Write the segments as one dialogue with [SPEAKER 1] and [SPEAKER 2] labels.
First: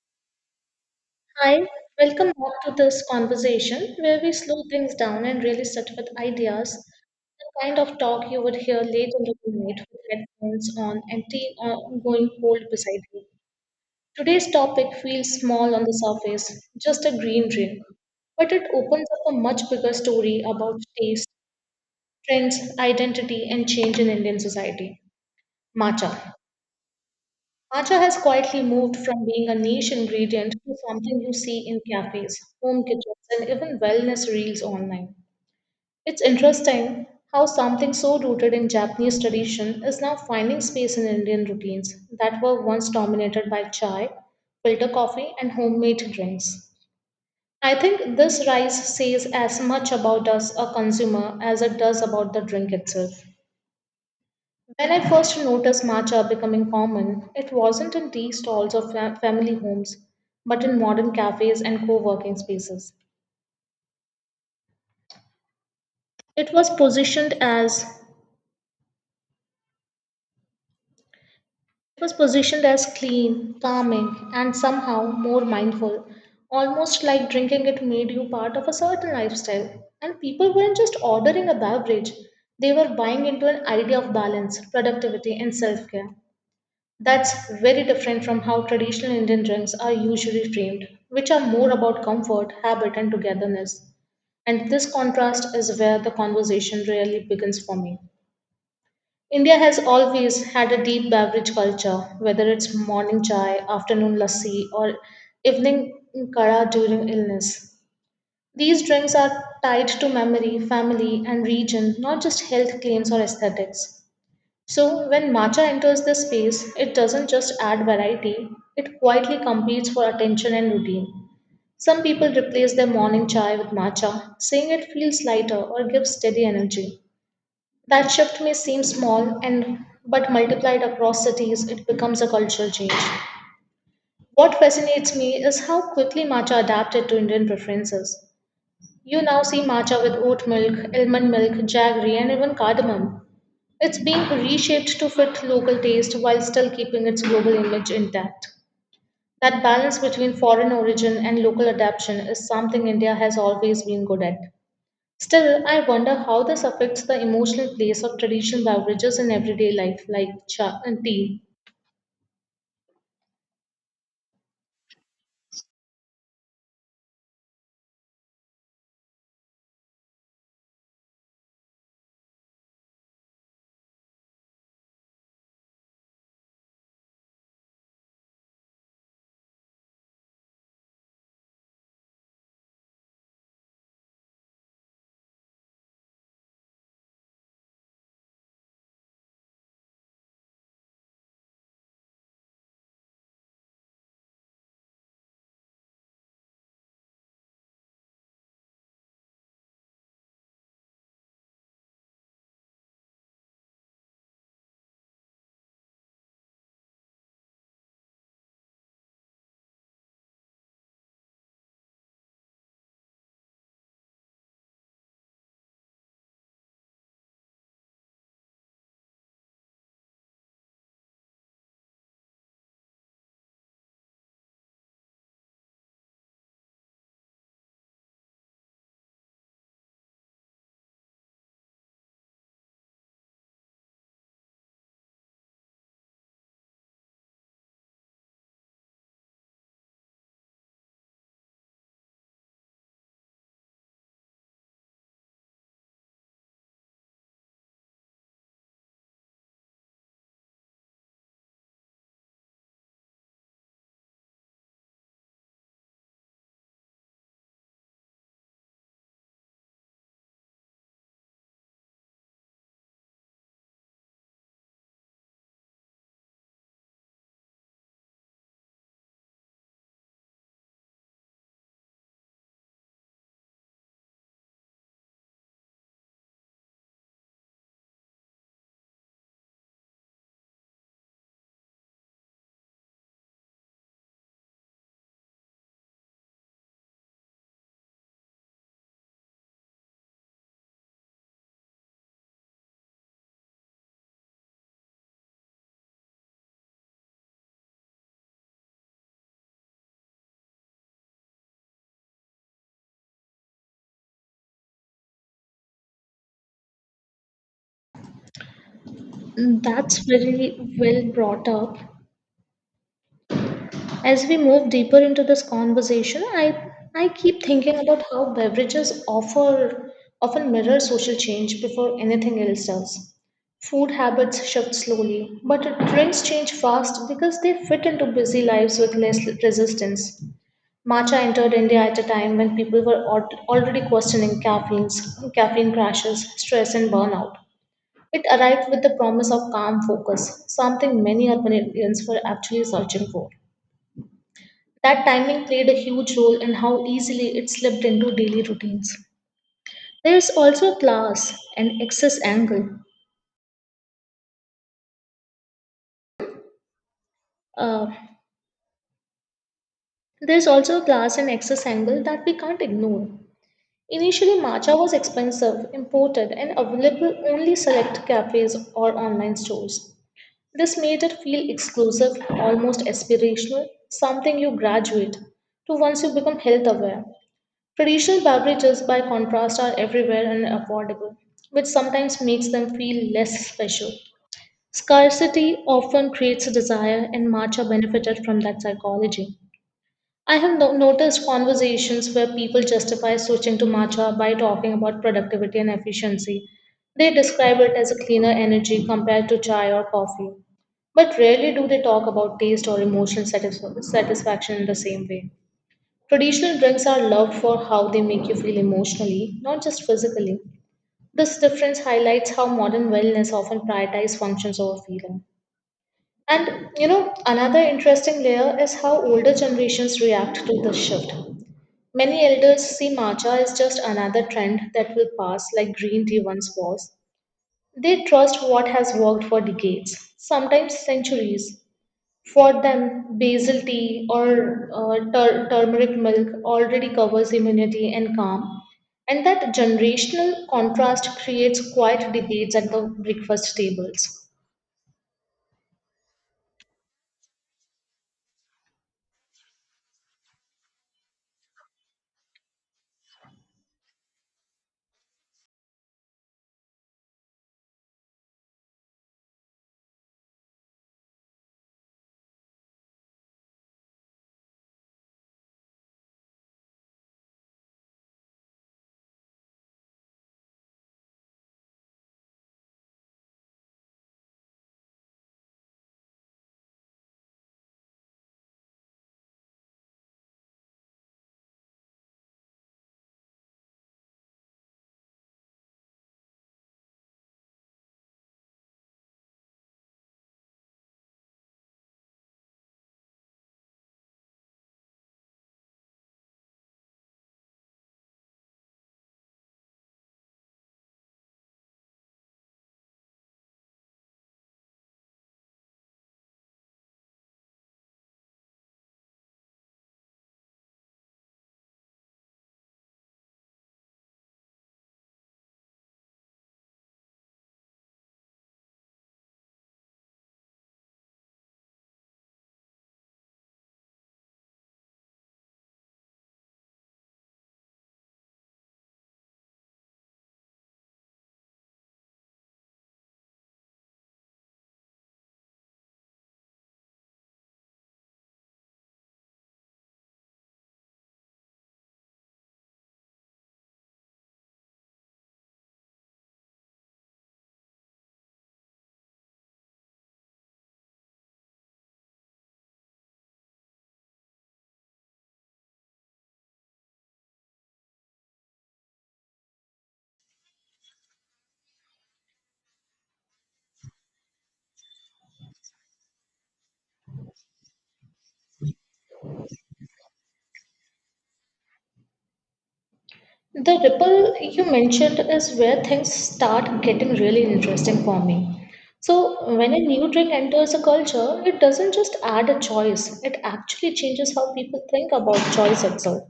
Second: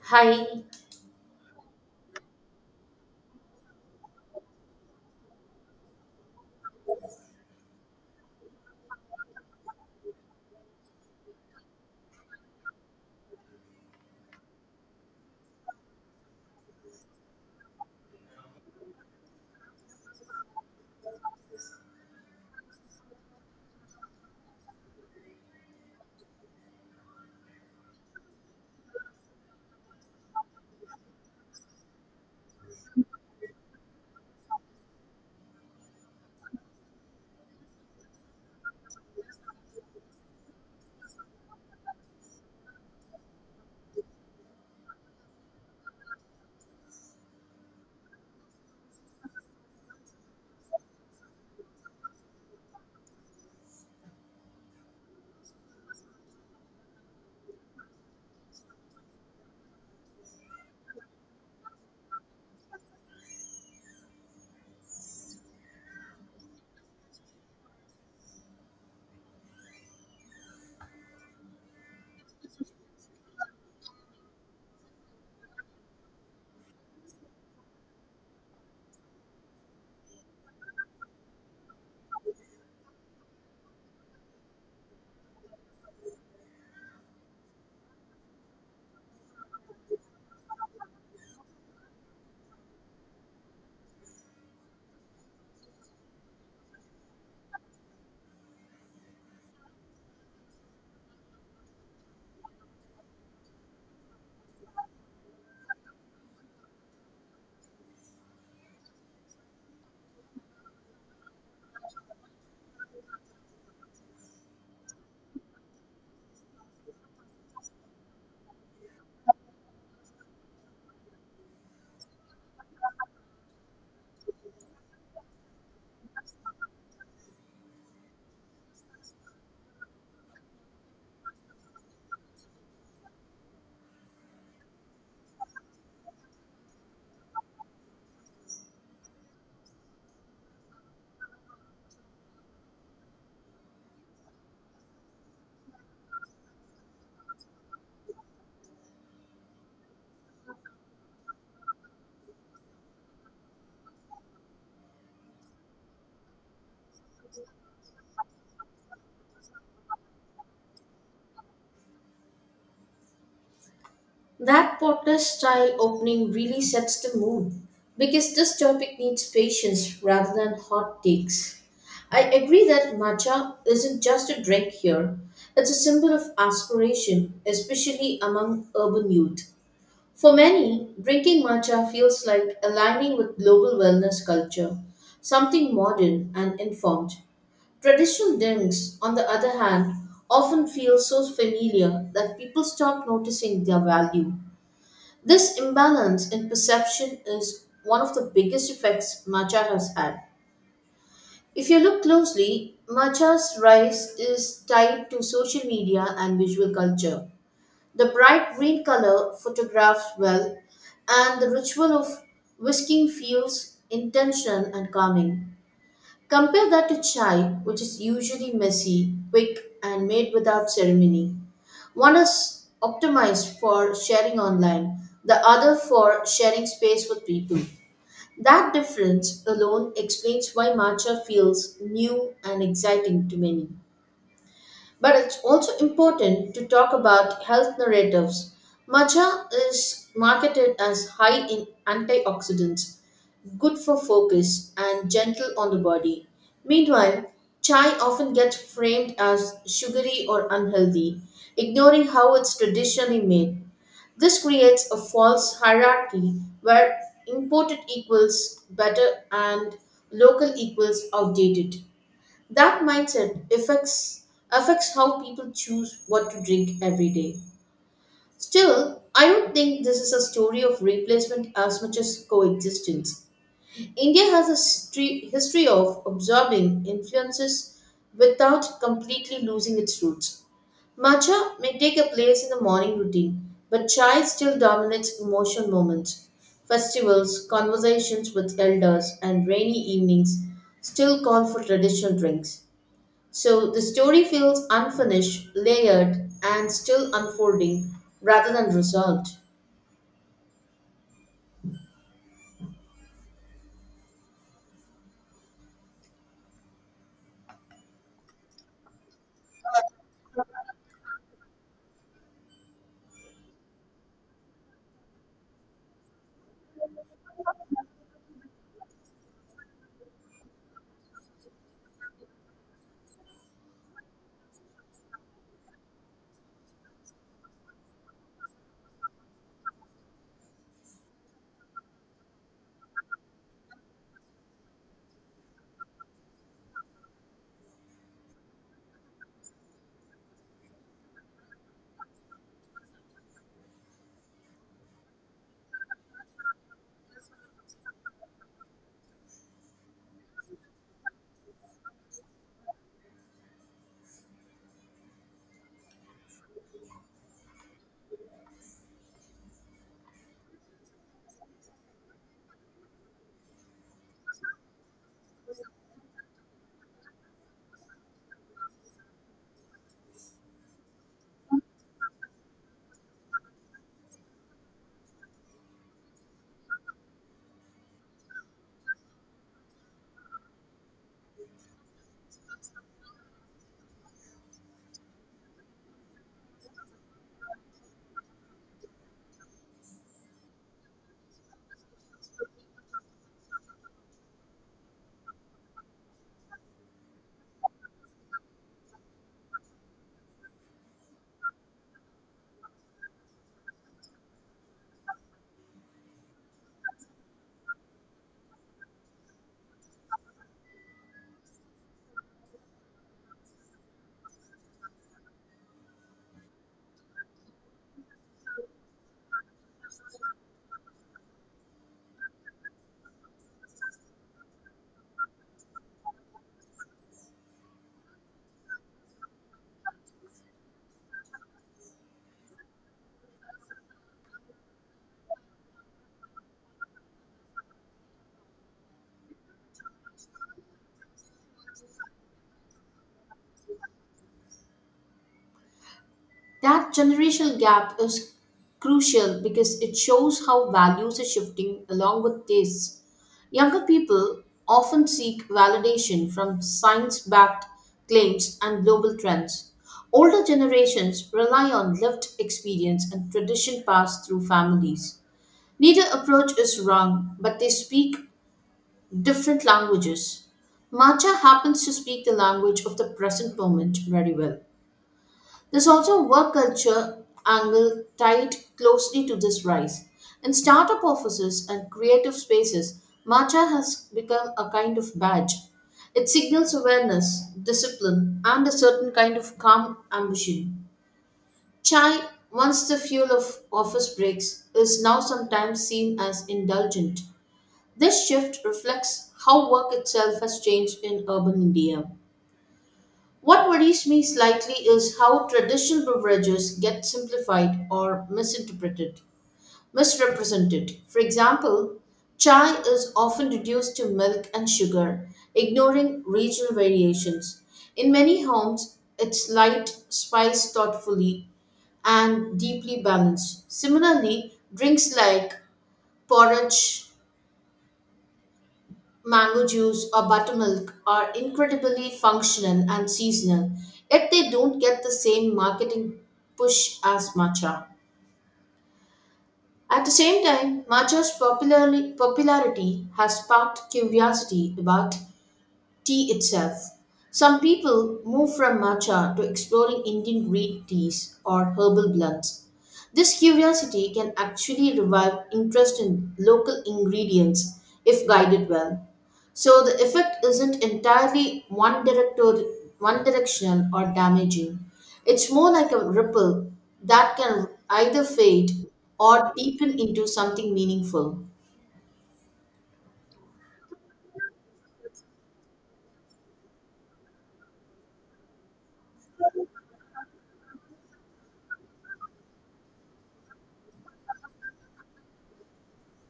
[SPEAKER 1] Hi,
[SPEAKER 2] Hi, welcome back to this conversation where we slow things down and really sit with ideas. The kind of talk you would hear late into the night with headphones on and tea going cold beside you. Today's topic feels small on the surface, just a green drink, but it opens up a much bigger story about taste, trends, identity, and change in Indian society. Matcha. Matcha has quietly moved from being a niche ingredient to something you see in cafes, home kitchens, and even wellness reels online. It's interesting how something so rooted in Japanese tradition is now finding space in Indian routines that were once dominated by chai, filter coffee, and homemade drinks. I think this rise says as much about us, a consumer, as it does about the drink itself. When I first noticed matcha becoming common, it wasn't in tea stalls or family homes, but in modern cafes and co-working spaces. It was positioned as clean, calming, and somehow more mindful, almost like drinking it made you part of a certain lifestyle. And people weren't just ordering a beverage, they were buying into an idea of balance, productivity, and self-care. That's very different from how traditional Indian drinks are usually framed, which are more about comfort, habit, and togetherness. And this contrast is where the conversation really begins for me. India has always had a deep beverage culture, whether it's morning chai, afternoon lassi, or evening kara during illness. These drinks are tied to memory, family, and region, not just health claims or aesthetics. So, when matcha enters the space, it doesn't just add variety, it quietly competes for attention and routine. Some people replace their morning chai with matcha, saying it feels lighter or gives steady energy. That shift may seem small and but multiplied across cities it becomes a cultural change. What fascinates me is how quickly matcha adapted to Indian preferences. You now see matcha with oat milk, almond milk, jaggery and even cardamom. It's being reshaped to fit local taste while still keeping its global image intact. That balance between foreign origin and local adaptation is something India has always been good at. Still, I wonder how this affects the emotional place of traditional beverages in everyday life, like cha and tea.
[SPEAKER 1] that podcast style opening really sets the mood because this topic needs patience rather than hot takes. I agree that matcha isn't just a drink here, it's a symbol of aspiration, especially among urban youth. For many, drinking matcha feels like aligning with global wellness culture, something modern and informed. Traditional drinks, on the other hand, often feel so familiar that people stop noticing their value. This imbalance in perception is one of the biggest effects matcha has had. If you look closely, matcha's rise is tied to social media and visual culture. The bright green color photographs well, and the ritual of whisking feels intentional and calming. Compare that to chai, which is usually messy, quick, and made without ceremony. One is optimized for sharing online, the other for sharing space with people. That difference alone explains why matcha feels new and exciting to many. But it's also important to talk about health narratives. Matcha is marketed as high in antioxidants, good for focus and gentle on the body. Meanwhile, chai often gets framed as sugary or unhealthy, ignoring how it's traditionally made. This creates a false hierarchy where imported equals better and local equals outdated. That mindset affects how people choose what to drink every day. Still, I don't think this is a story of replacement as much as coexistence. India has a history of absorbing influences without completely losing its roots. Matcha may take a place in the morning routine, but chai still dominates emotional moments. Festivals, conversations with elders, and rainy evenings still call for traditional drinks. So the story feels unfinished, layered, and still unfolding rather than resolved.
[SPEAKER 2] That's very well brought up. As we move deeper into this conversation, I keep thinking about how beverages offer often mirror social change before anything else does. Food habits shift slowly, but drinks change fast because they fit into busy lives with less resistance. Matcha entered India at a time when people were already questioning caffeine crashes, stress, and burnout. It arrived with the promise of calm focus, something many urban Indians were actually searching for. That timing played a huge role in how easily it slipped into daily routines. There's also a class and excess angle. Uh, there's also a class and excess angle that we can't ignore. Initially, matcha was expensive, imported, and available only select cafes or online stores. This made it feel exclusive, almost aspirational, something you graduate to once you become health aware. Traditional beverages, by contrast, are everywhere and affordable, which sometimes makes them feel less special. Scarcity often creates a desire, and matcha benefited from that psychology. I have noticed conversations where people justify switching to matcha by talking about productivity and efficiency. They describe it as a cleaner energy compared to chai or coffee, but rarely do they talk about taste or emotional satisfaction in the same way. Traditional drinks are loved for how they make you feel emotionally, not just physically. This difference highlights how modern wellness often prioritizes functions over feeling. And you know, another interesting layer is how older generations react to this shift. Many elders see matcha as just another trend that will pass, like green tea once was. They trust what has worked for decades, sometimes centuries. For them, basil tea or turmeric milk already covers immunity and calm, and that generational contrast creates quiet debates at the breakfast tables.
[SPEAKER 1] That generational gap is crucial because it shows how values are shifting along with tastes. Younger people often seek validation from science backed claims and global trends. Older generations rely on lived experience and tradition passed through families. Neither approach is wrong, but they speak different languages. Matcha happens to speak the language of the present moment very well. There's also a work culture angle tied closely to this rise. In startup offices and creative spaces, matcha has become a kind of badge. It signals awareness, discipline, and a certain kind of calm ambition. Chai, once the fuel of office breaks, is now sometimes seen as indulgent. This shift reflects how work itself has changed in urban India. What worries me slightly is how traditional beverages get simplified or misrepresented. For example, chai is often reduced to milk and sugar, ignoring regional variations. In many homes, it's light, spiced thoughtfully, and deeply balanced. Similarly, drinks like porridge, mango juice or buttermilk are incredibly functional and seasonal, yet they don't get the same marketing push as matcha. At the same time, popularity has sparked curiosity about tea itself. Some people move from matcha to exploring Indian green teas or herbal blends. This curiosity can actually revive interest in local ingredients if guided well. So the effect isn't entirely one directional or damaging. It's more like a ripple that can either fade or deepen into something meaningful.
[SPEAKER 2] The ripple you mentioned is where things start getting really interesting for me. So, when a new drink enters a culture, it doesn't just add a choice, it actually changes how people think about choice itself.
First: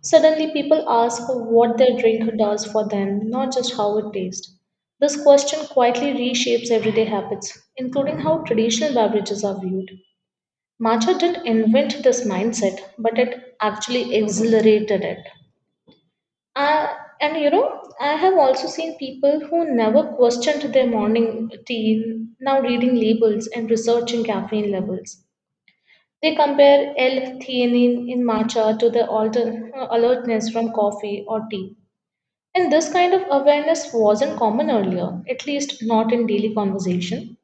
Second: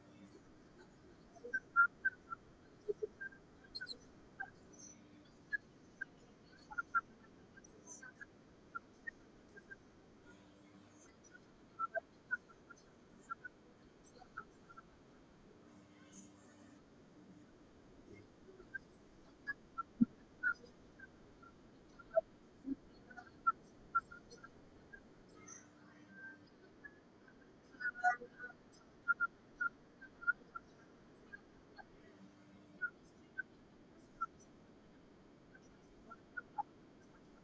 [SPEAKER 2] Suddenly, people ask what their drink does for them, not just how it tastes. This question quietly reshapes everyday habits, including how traditional beverages are viewed. Matcha didn't invent this mindset, but it actually accelerated it. Uh, and you know, I have also seen people who never questioned their morning tea now reading labels and researching caffeine levels. They compare L-theanine in matcha to the alertness from coffee or tea. And this kind of awareness wasn't common earlier, at least not in daily conversation.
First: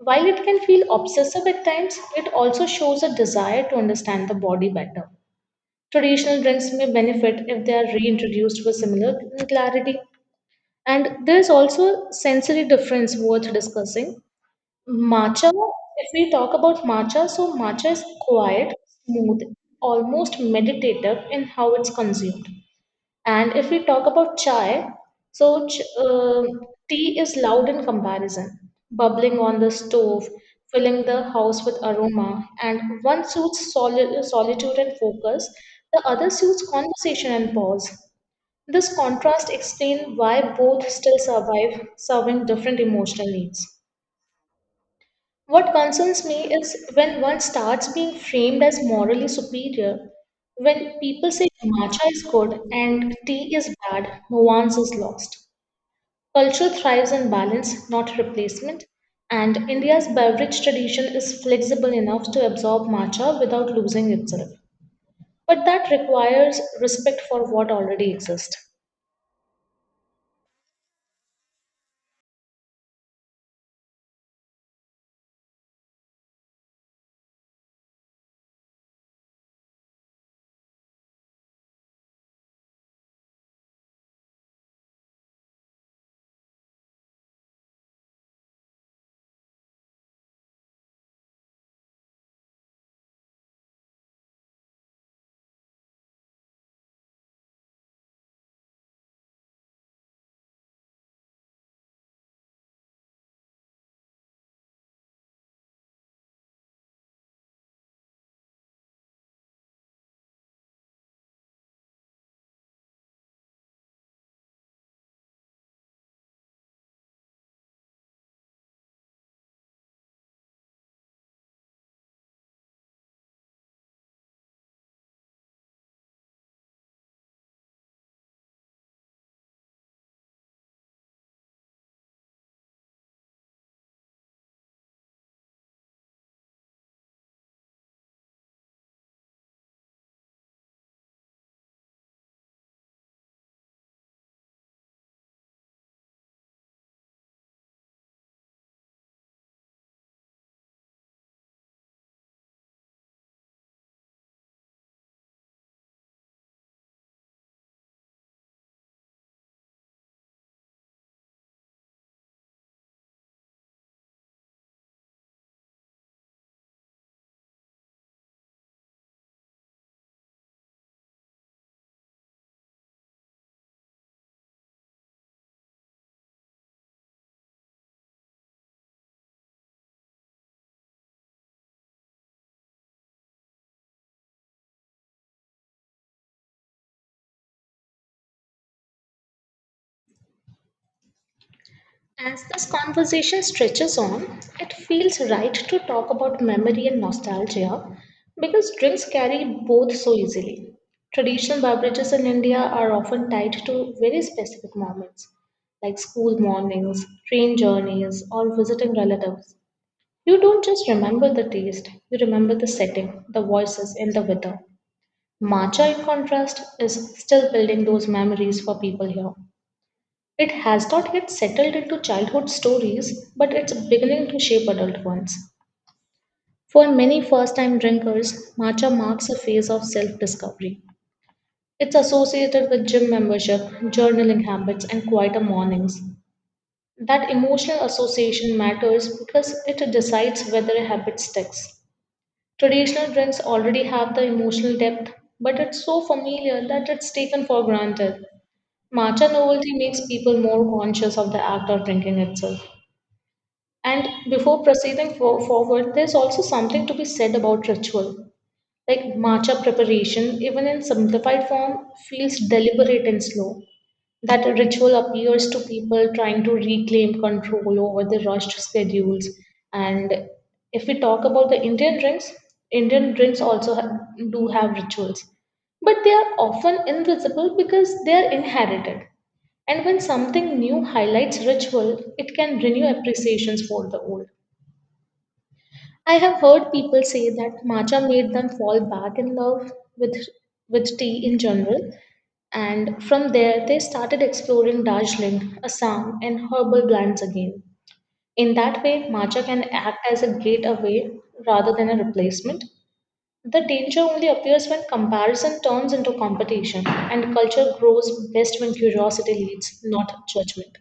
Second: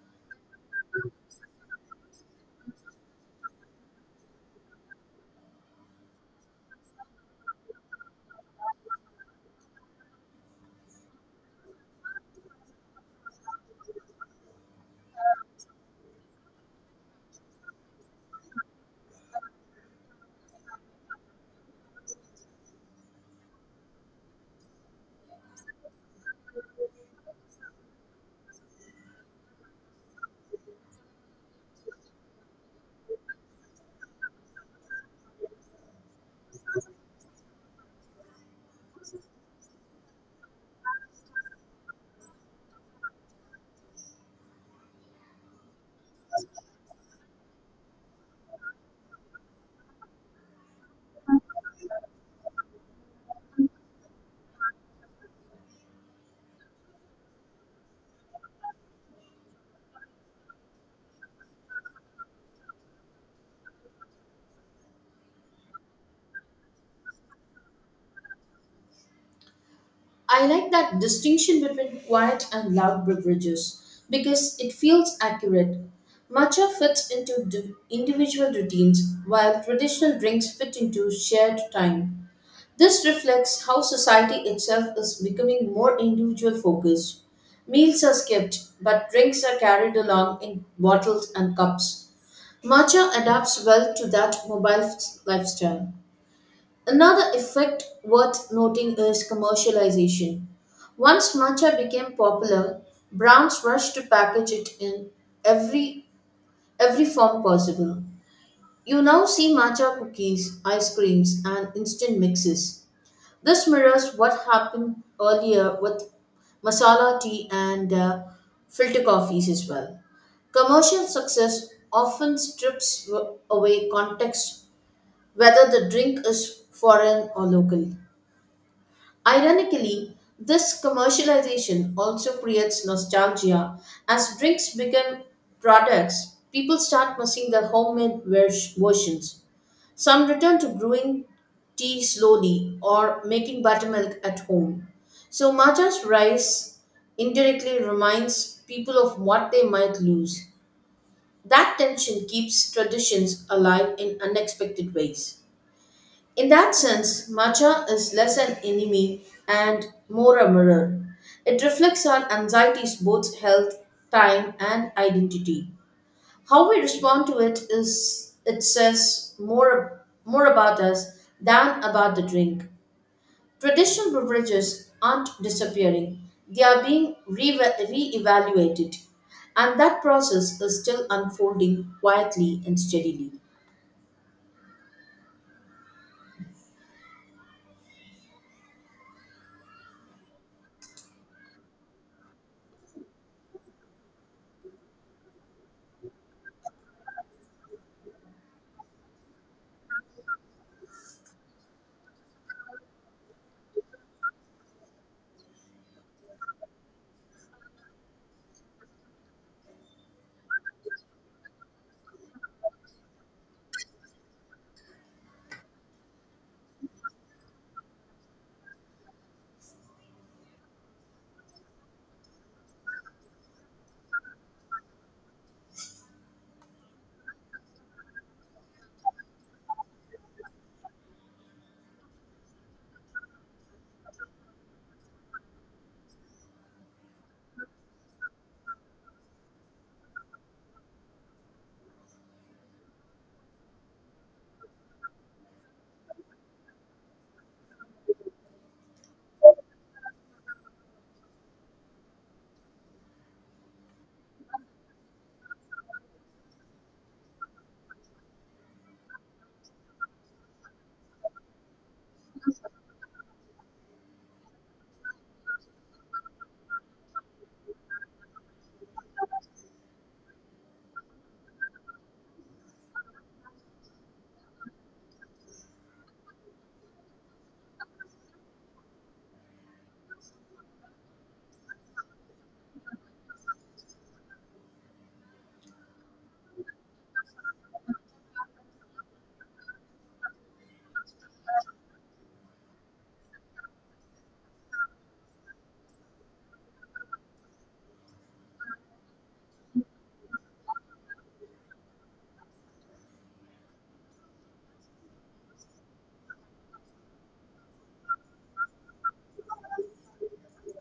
[SPEAKER 2] While it can feel obsessive at times, it also shows a desire to understand the body better. Traditional drinks may benefit if they are reintroduced with similar clarity. And there is also sensory difference worth discussing. Matcha, if we talk about matcha, so matcha is quiet, smooth, almost meditative in how it's consumed. And if we talk about chai, so tea is loud in comparison, bubbling on the stove, filling the house with aroma, and one suits solitude and focus, the other suits conversation and pause. This contrast explains why both still survive, serving different emotional needs. What concerns me is when one starts being framed as morally superior, when people say matcha is good and tea is bad, nuance is lost. Culture thrives on balance, not replacement, and India's beverage tradition is flexible enough to absorb matcha without losing itself. But that requires respect for what already exists.
[SPEAKER 1] I like that distinction between quiet and loud beverages because it feels accurate. Matcha fits into individual routines while traditional drinks fit into shared time. This reflects how society itself is becoming more individual focused. Meals are skipped, but drinks are carried along in bottles and cups. Matcha adapts well to that lifestyle. Another effect worth noting is commercialization. Once matcha became popular, brands rushed to package it in every every form possible. You now see matcha cookies, ice creams, and instant mixes. This mirrors what happened earlier with masala tea and filter coffees as well. Commercial success often strips away context, whether the drink is foreign or local. Ironically, this commercialization also creates nostalgia. As drinks become products, people start missing their versions. Some return to brewing tea slowly or making buttermilk at home. So, Maja's rise indirectly reminds people of what they might lose. That tension keeps traditions alive in unexpected ways. In that sense, matcha is less an enemy and more a mirror. It reflects on anxieties, both health, time, and identity. How we respond to it is it says more about us than about the drink. Traditional beverages aren't disappearing; they are being re-evaluated, and that process is still unfolding quietly and steadily.
[SPEAKER 2] As this conversation stretches on, it feels right to talk about memory and nostalgia because drinks carry both so easily. Traditional beverages in India are often tied to very specific moments, like school mornings, train journeys, or visiting relatives. You don't just remember the taste, you remember the setting, the voices, and the weather. Matcha, in contrast, is still building those memories for people here. It has not yet settled into childhood stories, but it's beginning to shape adult ones. For many first time drinkers, matcha marks a phase of self discovery. It's associated with gym membership, journaling habits, and quieter mornings. That emotional association matters because it decides whether a habit sticks. Traditional drinks already have the emotional depth, but it's so familiar that it's taken for granted. Matcha novelty makes people more conscious of the act of drinking itself. And before proceeding forward, there's also something to be said about ritual. Like matcha preparation, even in simplified form, feels deliberate and slow. That ritual appears to people trying to reclaim control over the rushed schedules. And if we talk about the Indian drinks also do have rituals, but they are often invisible because they are inherited. And when something new highlights ritual, it can renew appreciations for the old. I have heard people say that matcha made them fall back in love with with tea in general, and from there they started exploring Darjeeling, Assam, and herbal blends again. In that way, matcha can act as a gateway rather than a replacement. The danger only appears when comparison turns into competition, and culture grows best when curiosity leads, not judgment.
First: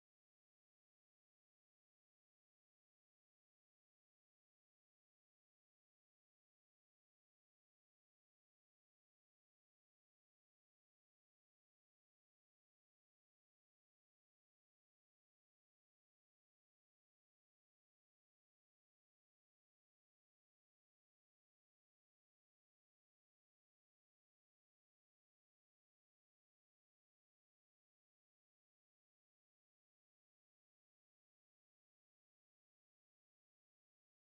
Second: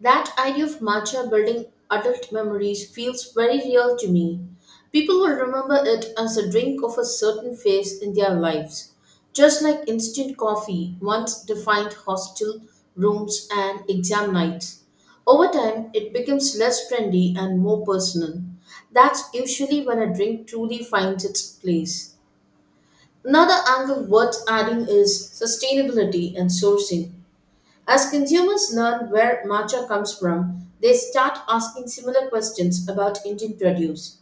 [SPEAKER 1] That idea of matcha building adult memories feels very real to me. People will remember it as a drink of a certain phase in their lives, just like instant coffee once defined hostel rooms and exam nights. Over time, it becomes less trendy and more personal. That's usually when a drink truly finds its place. Another angle worth adding is sustainability and sourcing. As consumers learn where matcha comes from, they start asking similar questions about Indian produce.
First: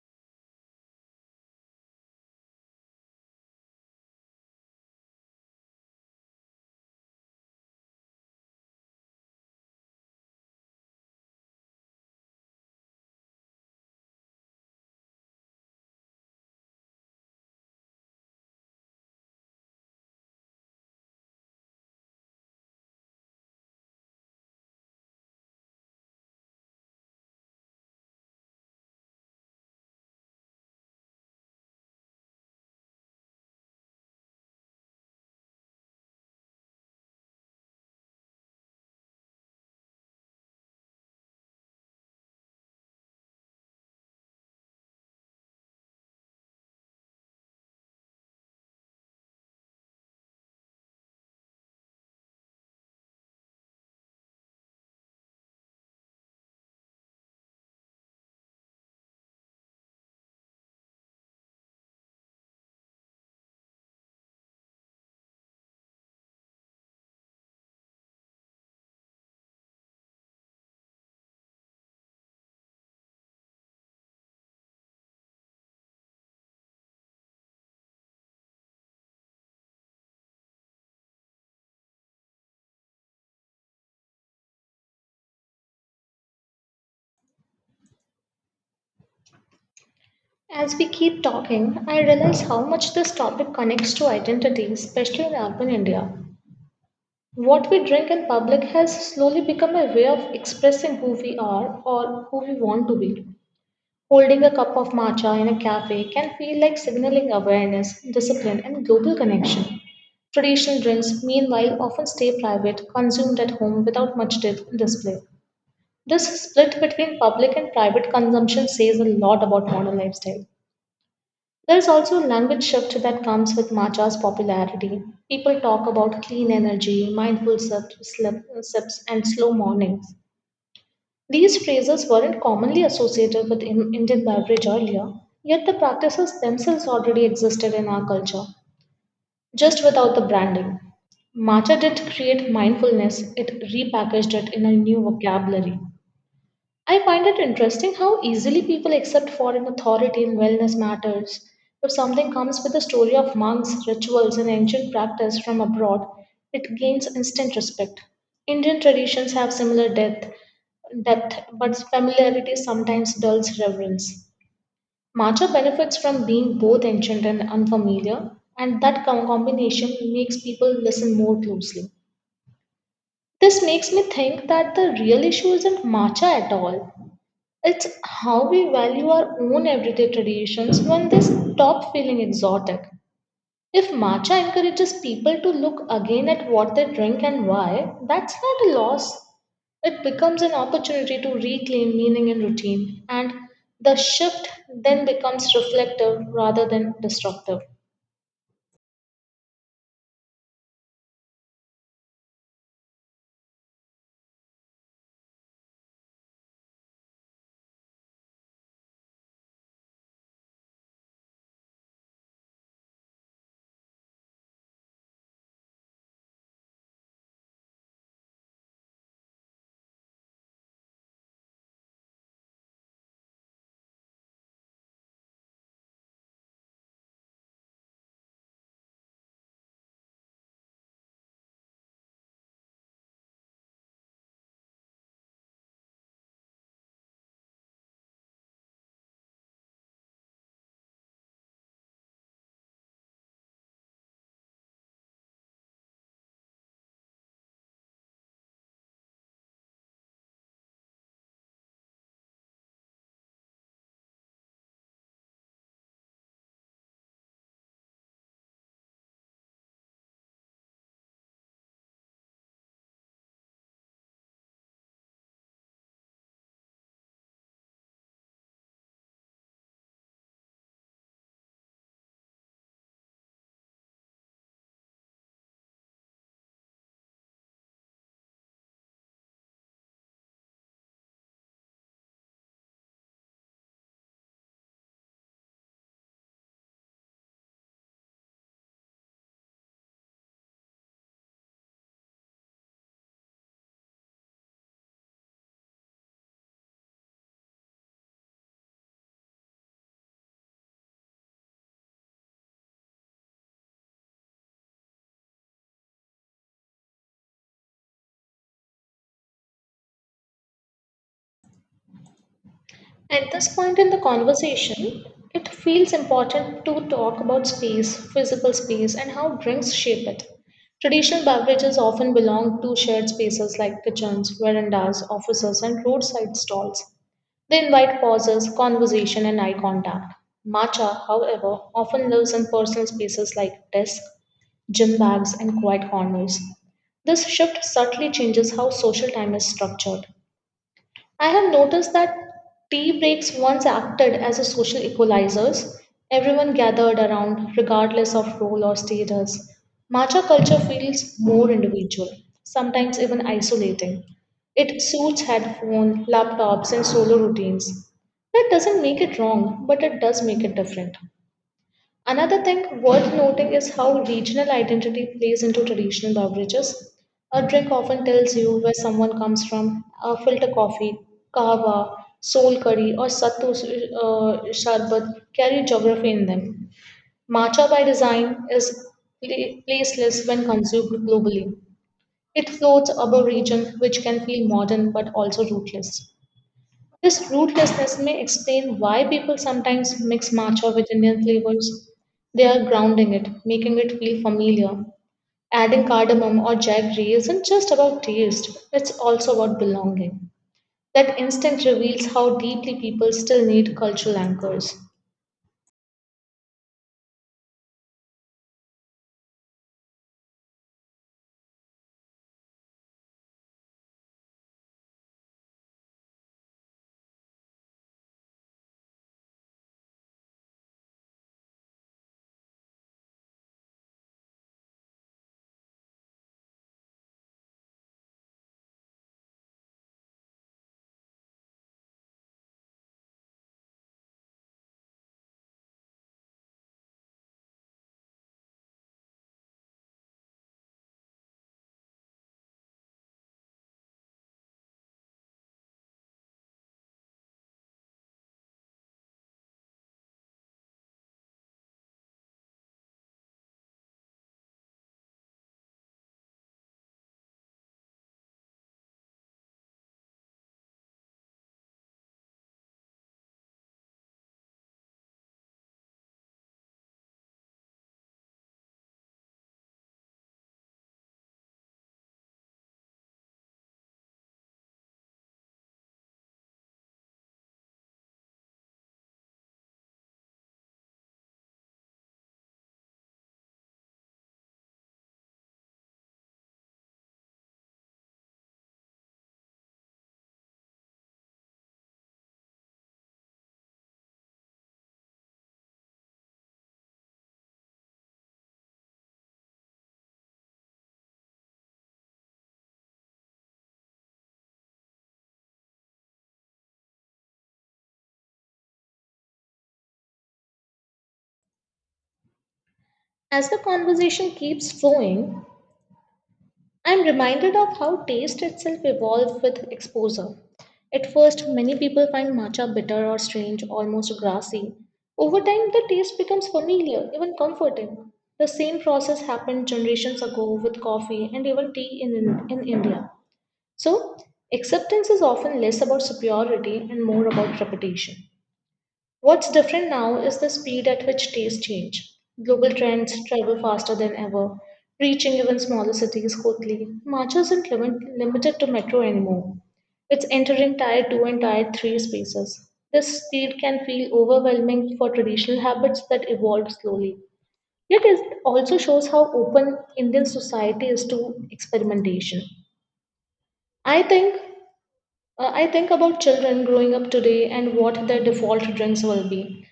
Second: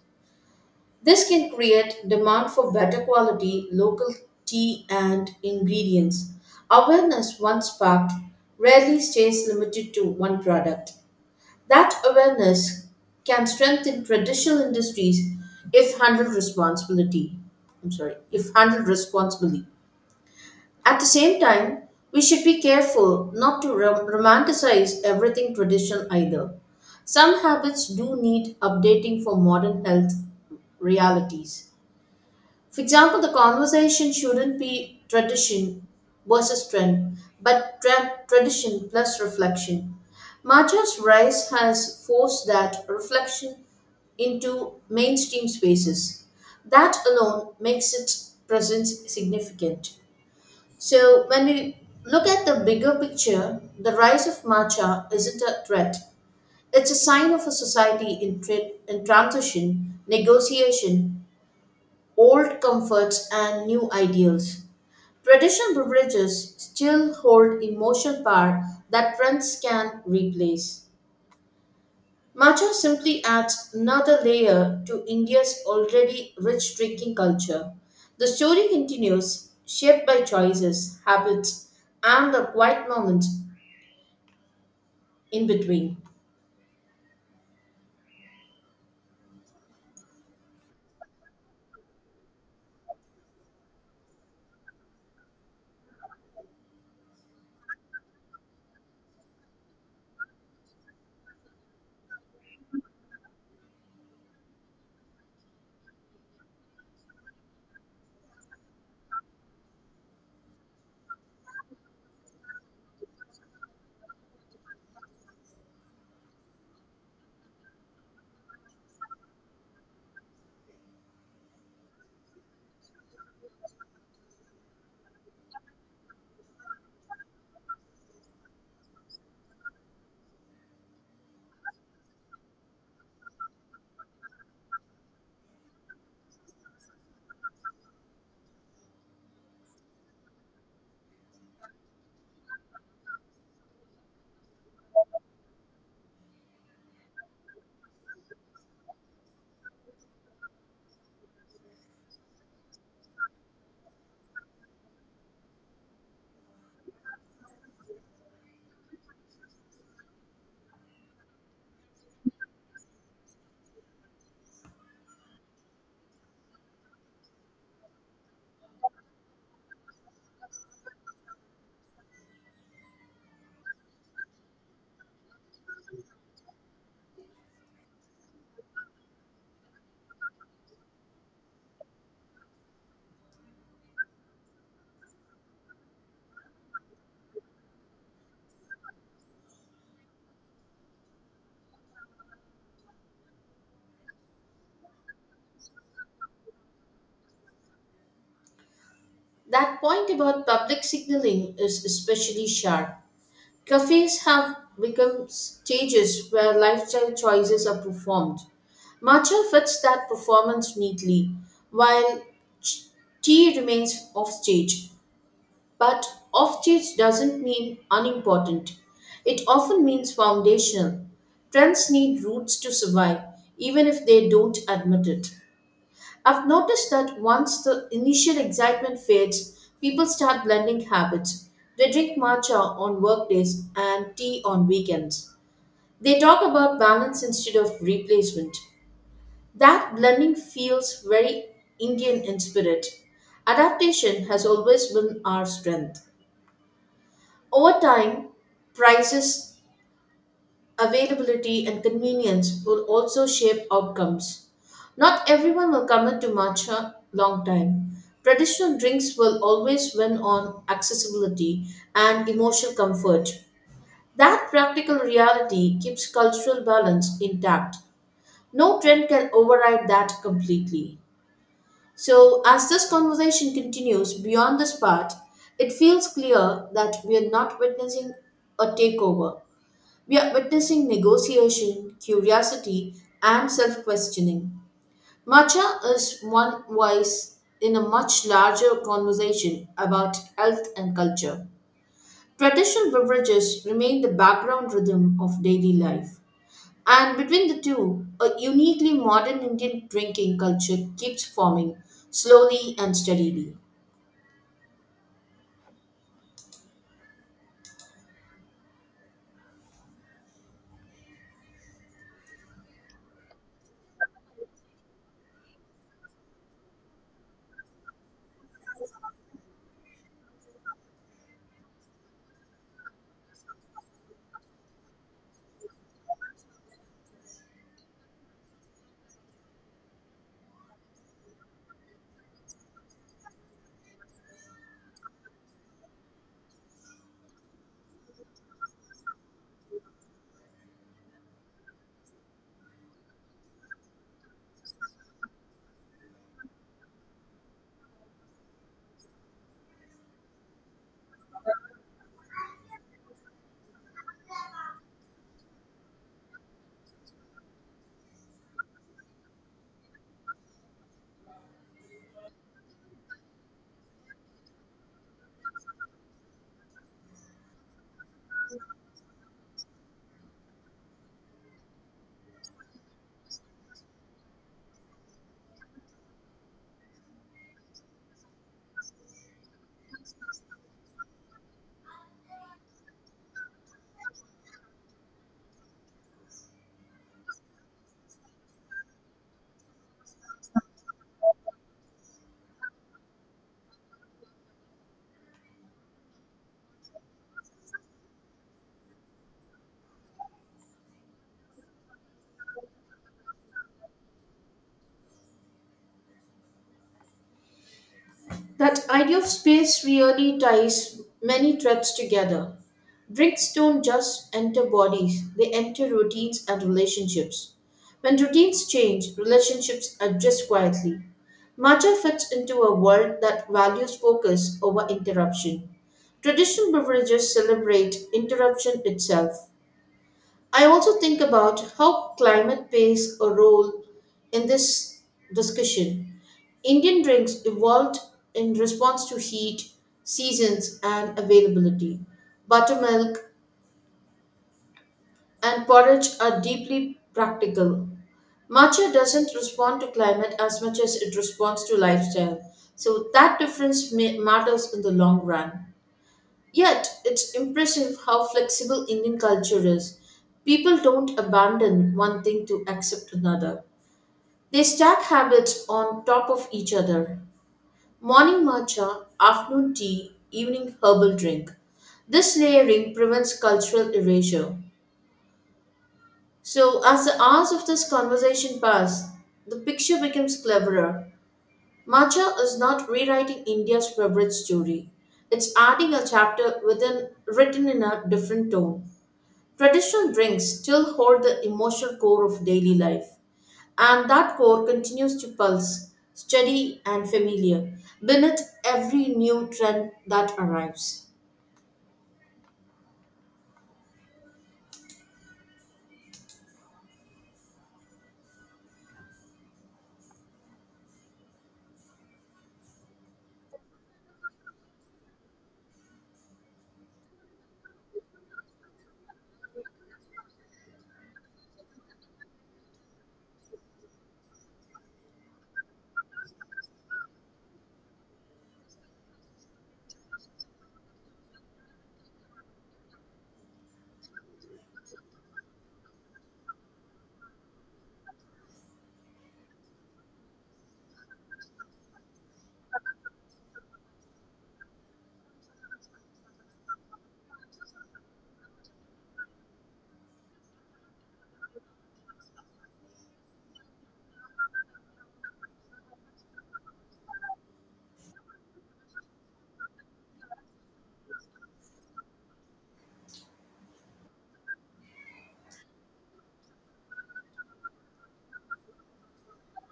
[SPEAKER 1] This can create demand for better quality local tea and ingredients. Awareness once sparked rarely stays limited to one product. That awareness can strengthen traditional industries if handled responsibility. I'm sorry, if handled responsibly. At the same time, we should be careful not to romanticize everything traditional either. Some habits do need updating for modern health realities. For example, the conversation shouldn't be tradition versus trend, but tradition plus reflection. Macha's rise has forced that reflection into mainstream spaces. That alone makes its presence significant. So, when we look at the bigger picture, the rise of matcha isn't a threat. It's a sign of a society in transition, negotiation, old comforts, and new ideals. Traditional beverages still hold emotional power that trends can replace. Matcha simply adds another layer to India's already rich drinking culture. The story continues, shaped by choices, habits, and the quiet moments in between.
[SPEAKER 2] As we keep talking, I realize how much this topic connects to identity, especially in urban India. What we drink in public has slowly become a way of expressing who we are or who we want to be. Holding a cup of matcha in a cafe can feel like signaling awareness, discipline, and global connection. Traditional drinks, meanwhile, often stay private, consumed at home without much display. This split between public and private consumption says a lot about modern lifestyle. There's also a language shift that comes with matcha's popularity. People talk about clean energy, mindful sips, and slow mornings. These phrases weren't commonly associated with Indian beverage earlier, yet the practices themselves already existed in our culture, just without the branding. Matcha didn't create mindfulness, it repackaged it in a new vocabulary. I find it interesting how easily people accept foreign authority in wellness matters. If something comes with a story of monks, rituals, and ancient practice from abroad, it gains instant respect. Indian traditions have similar depth, but familiarity sometimes dulls reverence. Matcha benefits from being both ancient and unfamiliar, and that combination makes people listen more closely. This makes me think that the real issue isn't matcha at all. It's how we value our own everyday traditions when they stop feeling exotic. If matcha encourages people to look again at what they drink and why, that's not a loss. It becomes an opportunity to reclaim meaning in routine, and the shift then becomes reflective rather than destructive.
[SPEAKER 1] That point about public signaling is especially sharp. Cafes have become stages where lifestyle choices are performed. Matcha fits that performance neatly, while ch- tea remains offstage. But off-stage doesn't mean unimportant. It often means foundational. Trends need roots to survive, even if they don't admit it. I've noticed that once the initial excitement fades, people start blending habits. They drink matcha on workdays and tea on weekends. They talk about balance instead of replacement. That blending feels very Indian in spirit. Adaptation has always been our strength. Over time, prices, availability, and convenience will also shape outcomes. Not everyone will commit to matcha long time. Traditional drinks will always win on accessibility and emotional comfort. That practical reality keeps cultural balance intact. No trend can override that completely. So, as this conversation continues beyond this part, it feels clear that we are not witnessing a takeover. We are witnessing negotiation, curiosity, and self questioning. Matcha is one voice in a much larger conversation about health and culture. Traditional beverages remain the background rhythm of daily life. And between the two, a uniquely modern Indian drinking culture keeps forming slowly and steadily.
[SPEAKER 2] At this point in the conversation, it feels important to talk about space, physical space, and how drinks shape it. Traditional beverages often belong to shared spaces like kitchens, verandas, offices, and roadside stalls. They invite pauses, conversation, and eye contact. Matcha, however, often lives in personal spaces like desks, gym bags, and quiet corners. This shift subtly changes how social time is structured. I have noticed that tea breaks once acted as a social equalizers. Everyone gathered around, regardless of role or status. Matcha culture feels more individual, sometimes even isolating. It suits headphones, laptops, and solo routines. That doesn't make it wrong, but it does make it different. Another thing worth noting is how regional identity plays into traditional beverages. A drink often tells you where someone comes from. A filter coffee, kahwa, soul curry, or sattu sharbat carry geography in them. Matcha by design is placeless when consumed globally. It floats above region, which can feel modern but also rootless. This rootlessness may explain why people sometimes mix matcha with Indian flavors. They are grounding it, making it feel familiar. Adding cardamom or jaggery isn't just about taste, it's also about belonging. That instinct reveals how deeply people still need cultural anchors.
[SPEAKER 1] That idea of space really ties many threads together. Bricks don't just enter bodies, they enter routines and relationships. When routines change, relationships adjust quietly. Matcha fits into a world that values focus over interruption. Traditional beverages celebrate interruption itself. I also think about how climate plays a role in this discussion. Indian drinks evolved in response to heat, seasons, and availability. Buttermilk and porridge are deeply practical. Matcha doesn't respond to climate as much as it responds to lifestyle, so that difference matters in the long run. Yet, it's impressive how flexible Indian culture is. People don't abandon one thing to accept another, they stack habits on top of each other. Morning matcha, afternoon tea, evening herbal drink. This layering prevents cultural erasure. So, as the hours of this conversation pass, the picture becomes clearer. Matcha is not rewriting India's favorite story, it's adding a chapter within, written in a different tone. Traditional drinks still hold the emotional core of daily life, and that core continues to pulse, steady and familiar, beneath every new trend that arrives.
[SPEAKER 2] As the conversation keeps flowing, I'm reminded of how taste itself evolved with exposure. At first, many people find matcha bitter or strange, almost grassy. Over time, the taste becomes familiar, even comforting. The same process happened generations ago with coffee and even tea in India. So, acceptance is often less about superiority and more about repetition. What's different now is the speed at which tastes change. Global trends travel faster than ever, reaching even smaller cities quickly. March isn't limited to metro anymore. It's entering tier 2 and tier 3 spaces. This speed can feel overwhelming for traditional habits that evolved slowly. Yet it also shows how open Indian society is to experimentation. I think I think about children growing up today and what their default drinks will be.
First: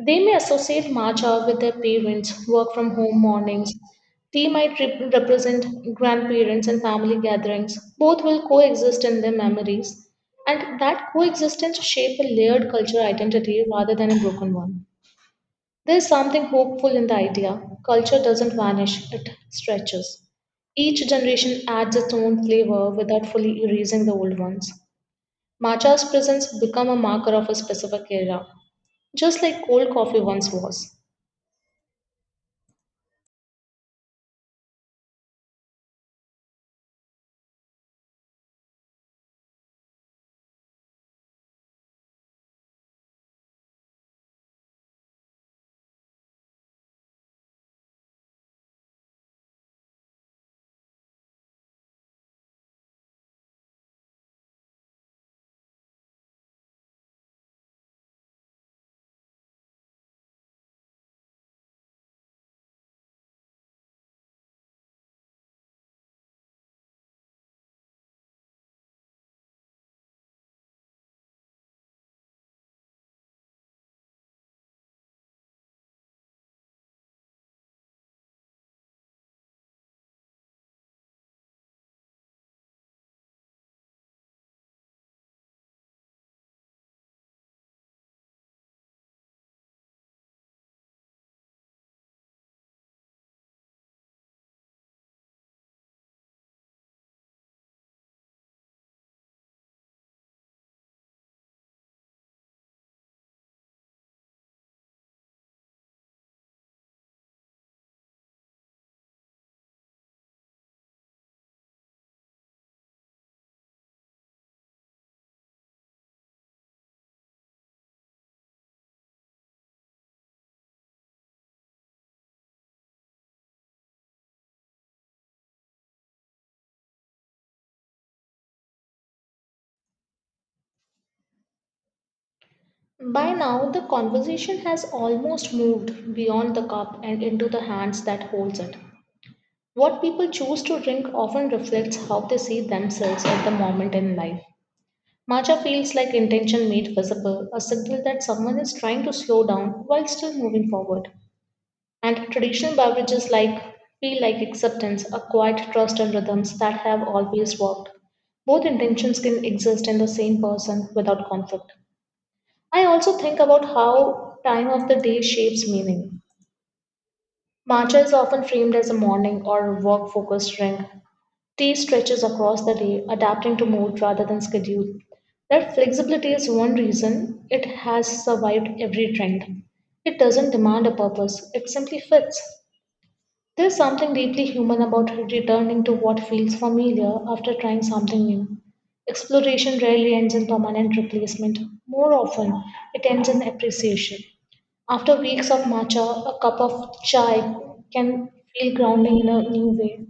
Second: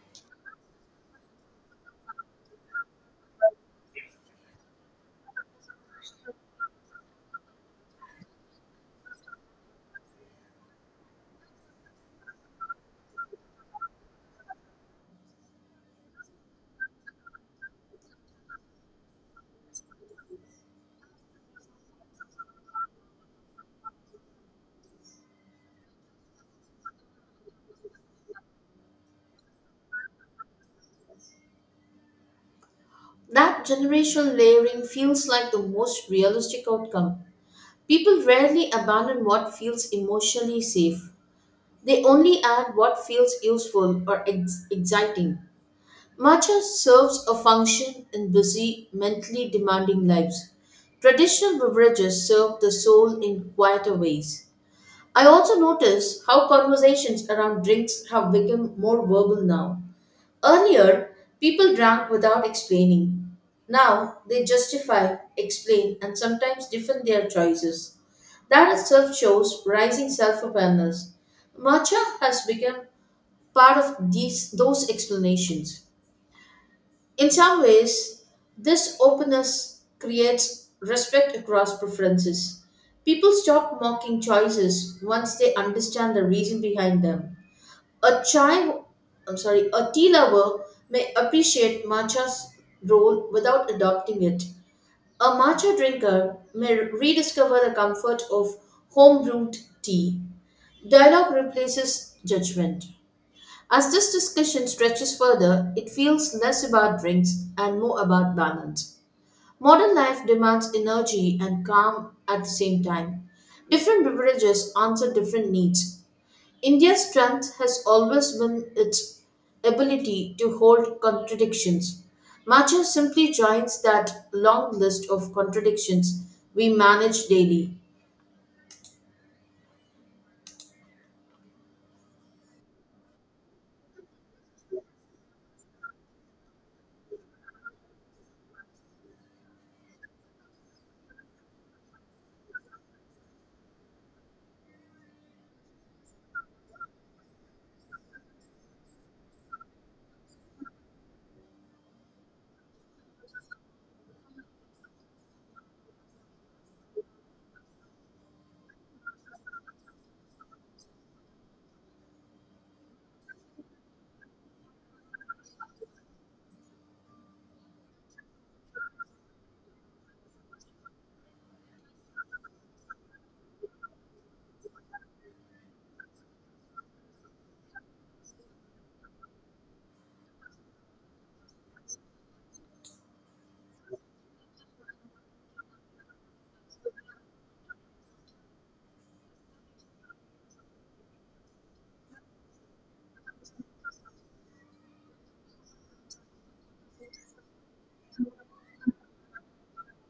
[SPEAKER 2] They may associate March with their parents, work from home mornings. Tea might represent grandparents and family gatherings. Both will coexist in their memories, and that coexistence shape a layered cultural identity rather than a broken one. There is something hopeful in the idea. Culture doesn't vanish, it stretches. Each generation adds its own flavor without fully erasing the old ones. Matcha's presence become a marker of a specific era, just like cold coffee once was.
[SPEAKER 1] That generational layering feels like the most realistic outcome. People rarely abandon what feels emotionally safe, they only add what feels useful or exciting. Matcha serves a function in busy, mentally demanding lives. Traditional beverages serve the soul in quieter ways. I also notice how conversations around drinks have become more verbal now. Earlier, people drank without explaining. Now, they justify, explain, and sometimes defend their choices. That itself shows rising self awareness. Matcha has become part of those explanations. In some ways, this openness creates respect across preferences. People stop mocking choices once they understand the reason behind them. A chai, I'm sorry, A tea lover may appreciate matcha's role without adopting it. A matcha drinker may rediscover the comfort of home brewed tea. Dialogue replaces judgment. As this discussion stretches further, it feels less about drinks and more about balance. Modern life demands energy and calm at the same time. Different beverages answer different needs. India's strength has always been its ability to hold contradictions. Matcha simply joins that long list of contradictions we manage daily.
[SPEAKER 2] By now, the conversation has almost moved beyond the cup and into the hands that holds it. What people choose to drink often reflects how they see themselves at the moment in life. Matcha feels like intention made visible, a signal that someone is trying to slow down while still moving forward. And traditional beverages like feel like acceptance, a quiet trust in rhythms that have always worked. Both intentions can exist in the same person without conflict. I also think about how time of the day shapes meaning. Matcha is often framed as a morning or work focused drink. Tea stretches across the day, adapting to mood rather than schedule. That flexibility is one reason it has survived every trend. It doesn't demand a purpose, it simply fits. There's something deeply human about returning to what feels familiar after trying something new. Exploration rarely ends in permanent replacement, more often, it ends in appreciation. After weeks of matcha, a cup of chai can feel grounding in a new way,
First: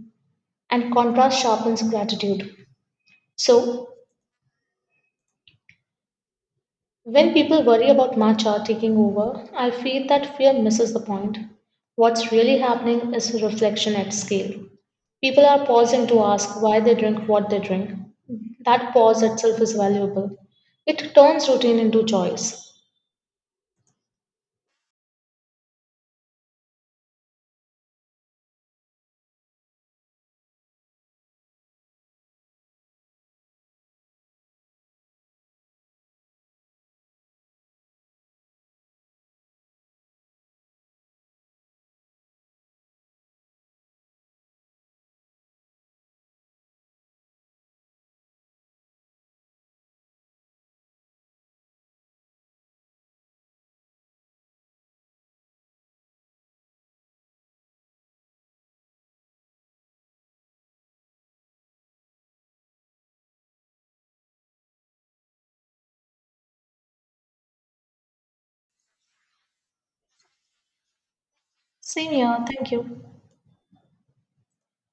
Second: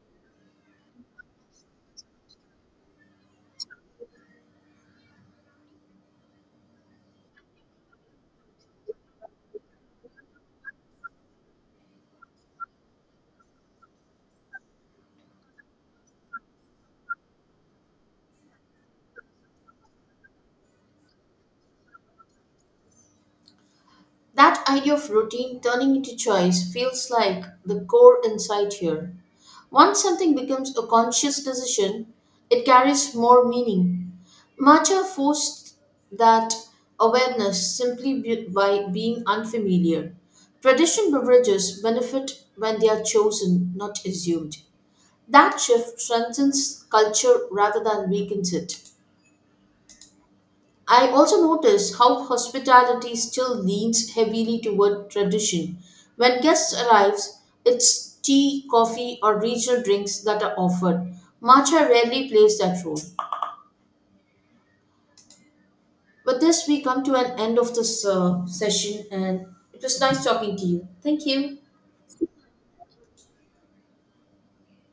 [SPEAKER 2] and contrast sharpens gratitude. So, when people worry about matcha taking over, I feel that fear misses the point. What's really happening is reflection at scale. People are pausing to ask why they drink what they drink. That pause itself is valuable. It turns routine into choice.
[SPEAKER 1] That idea of routine turning into choice feels like the core insight here. Once something becomes a conscious decision, it carries more meaning. Matcha forced that awareness simply by being unfamiliar. Traditional beverages benefit when they are chosen, not assumed. That shift strengthens culture rather than weakens it. I also notice how hospitality still leans heavily toward tradition. When guests arrive, it's tea, coffee, or regional drinks that are offered. Matcha rarely plays that role. With this, we come to an end of this session, and it was nice talking to you. Thank you.
[SPEAKER 2] Same here, thank you.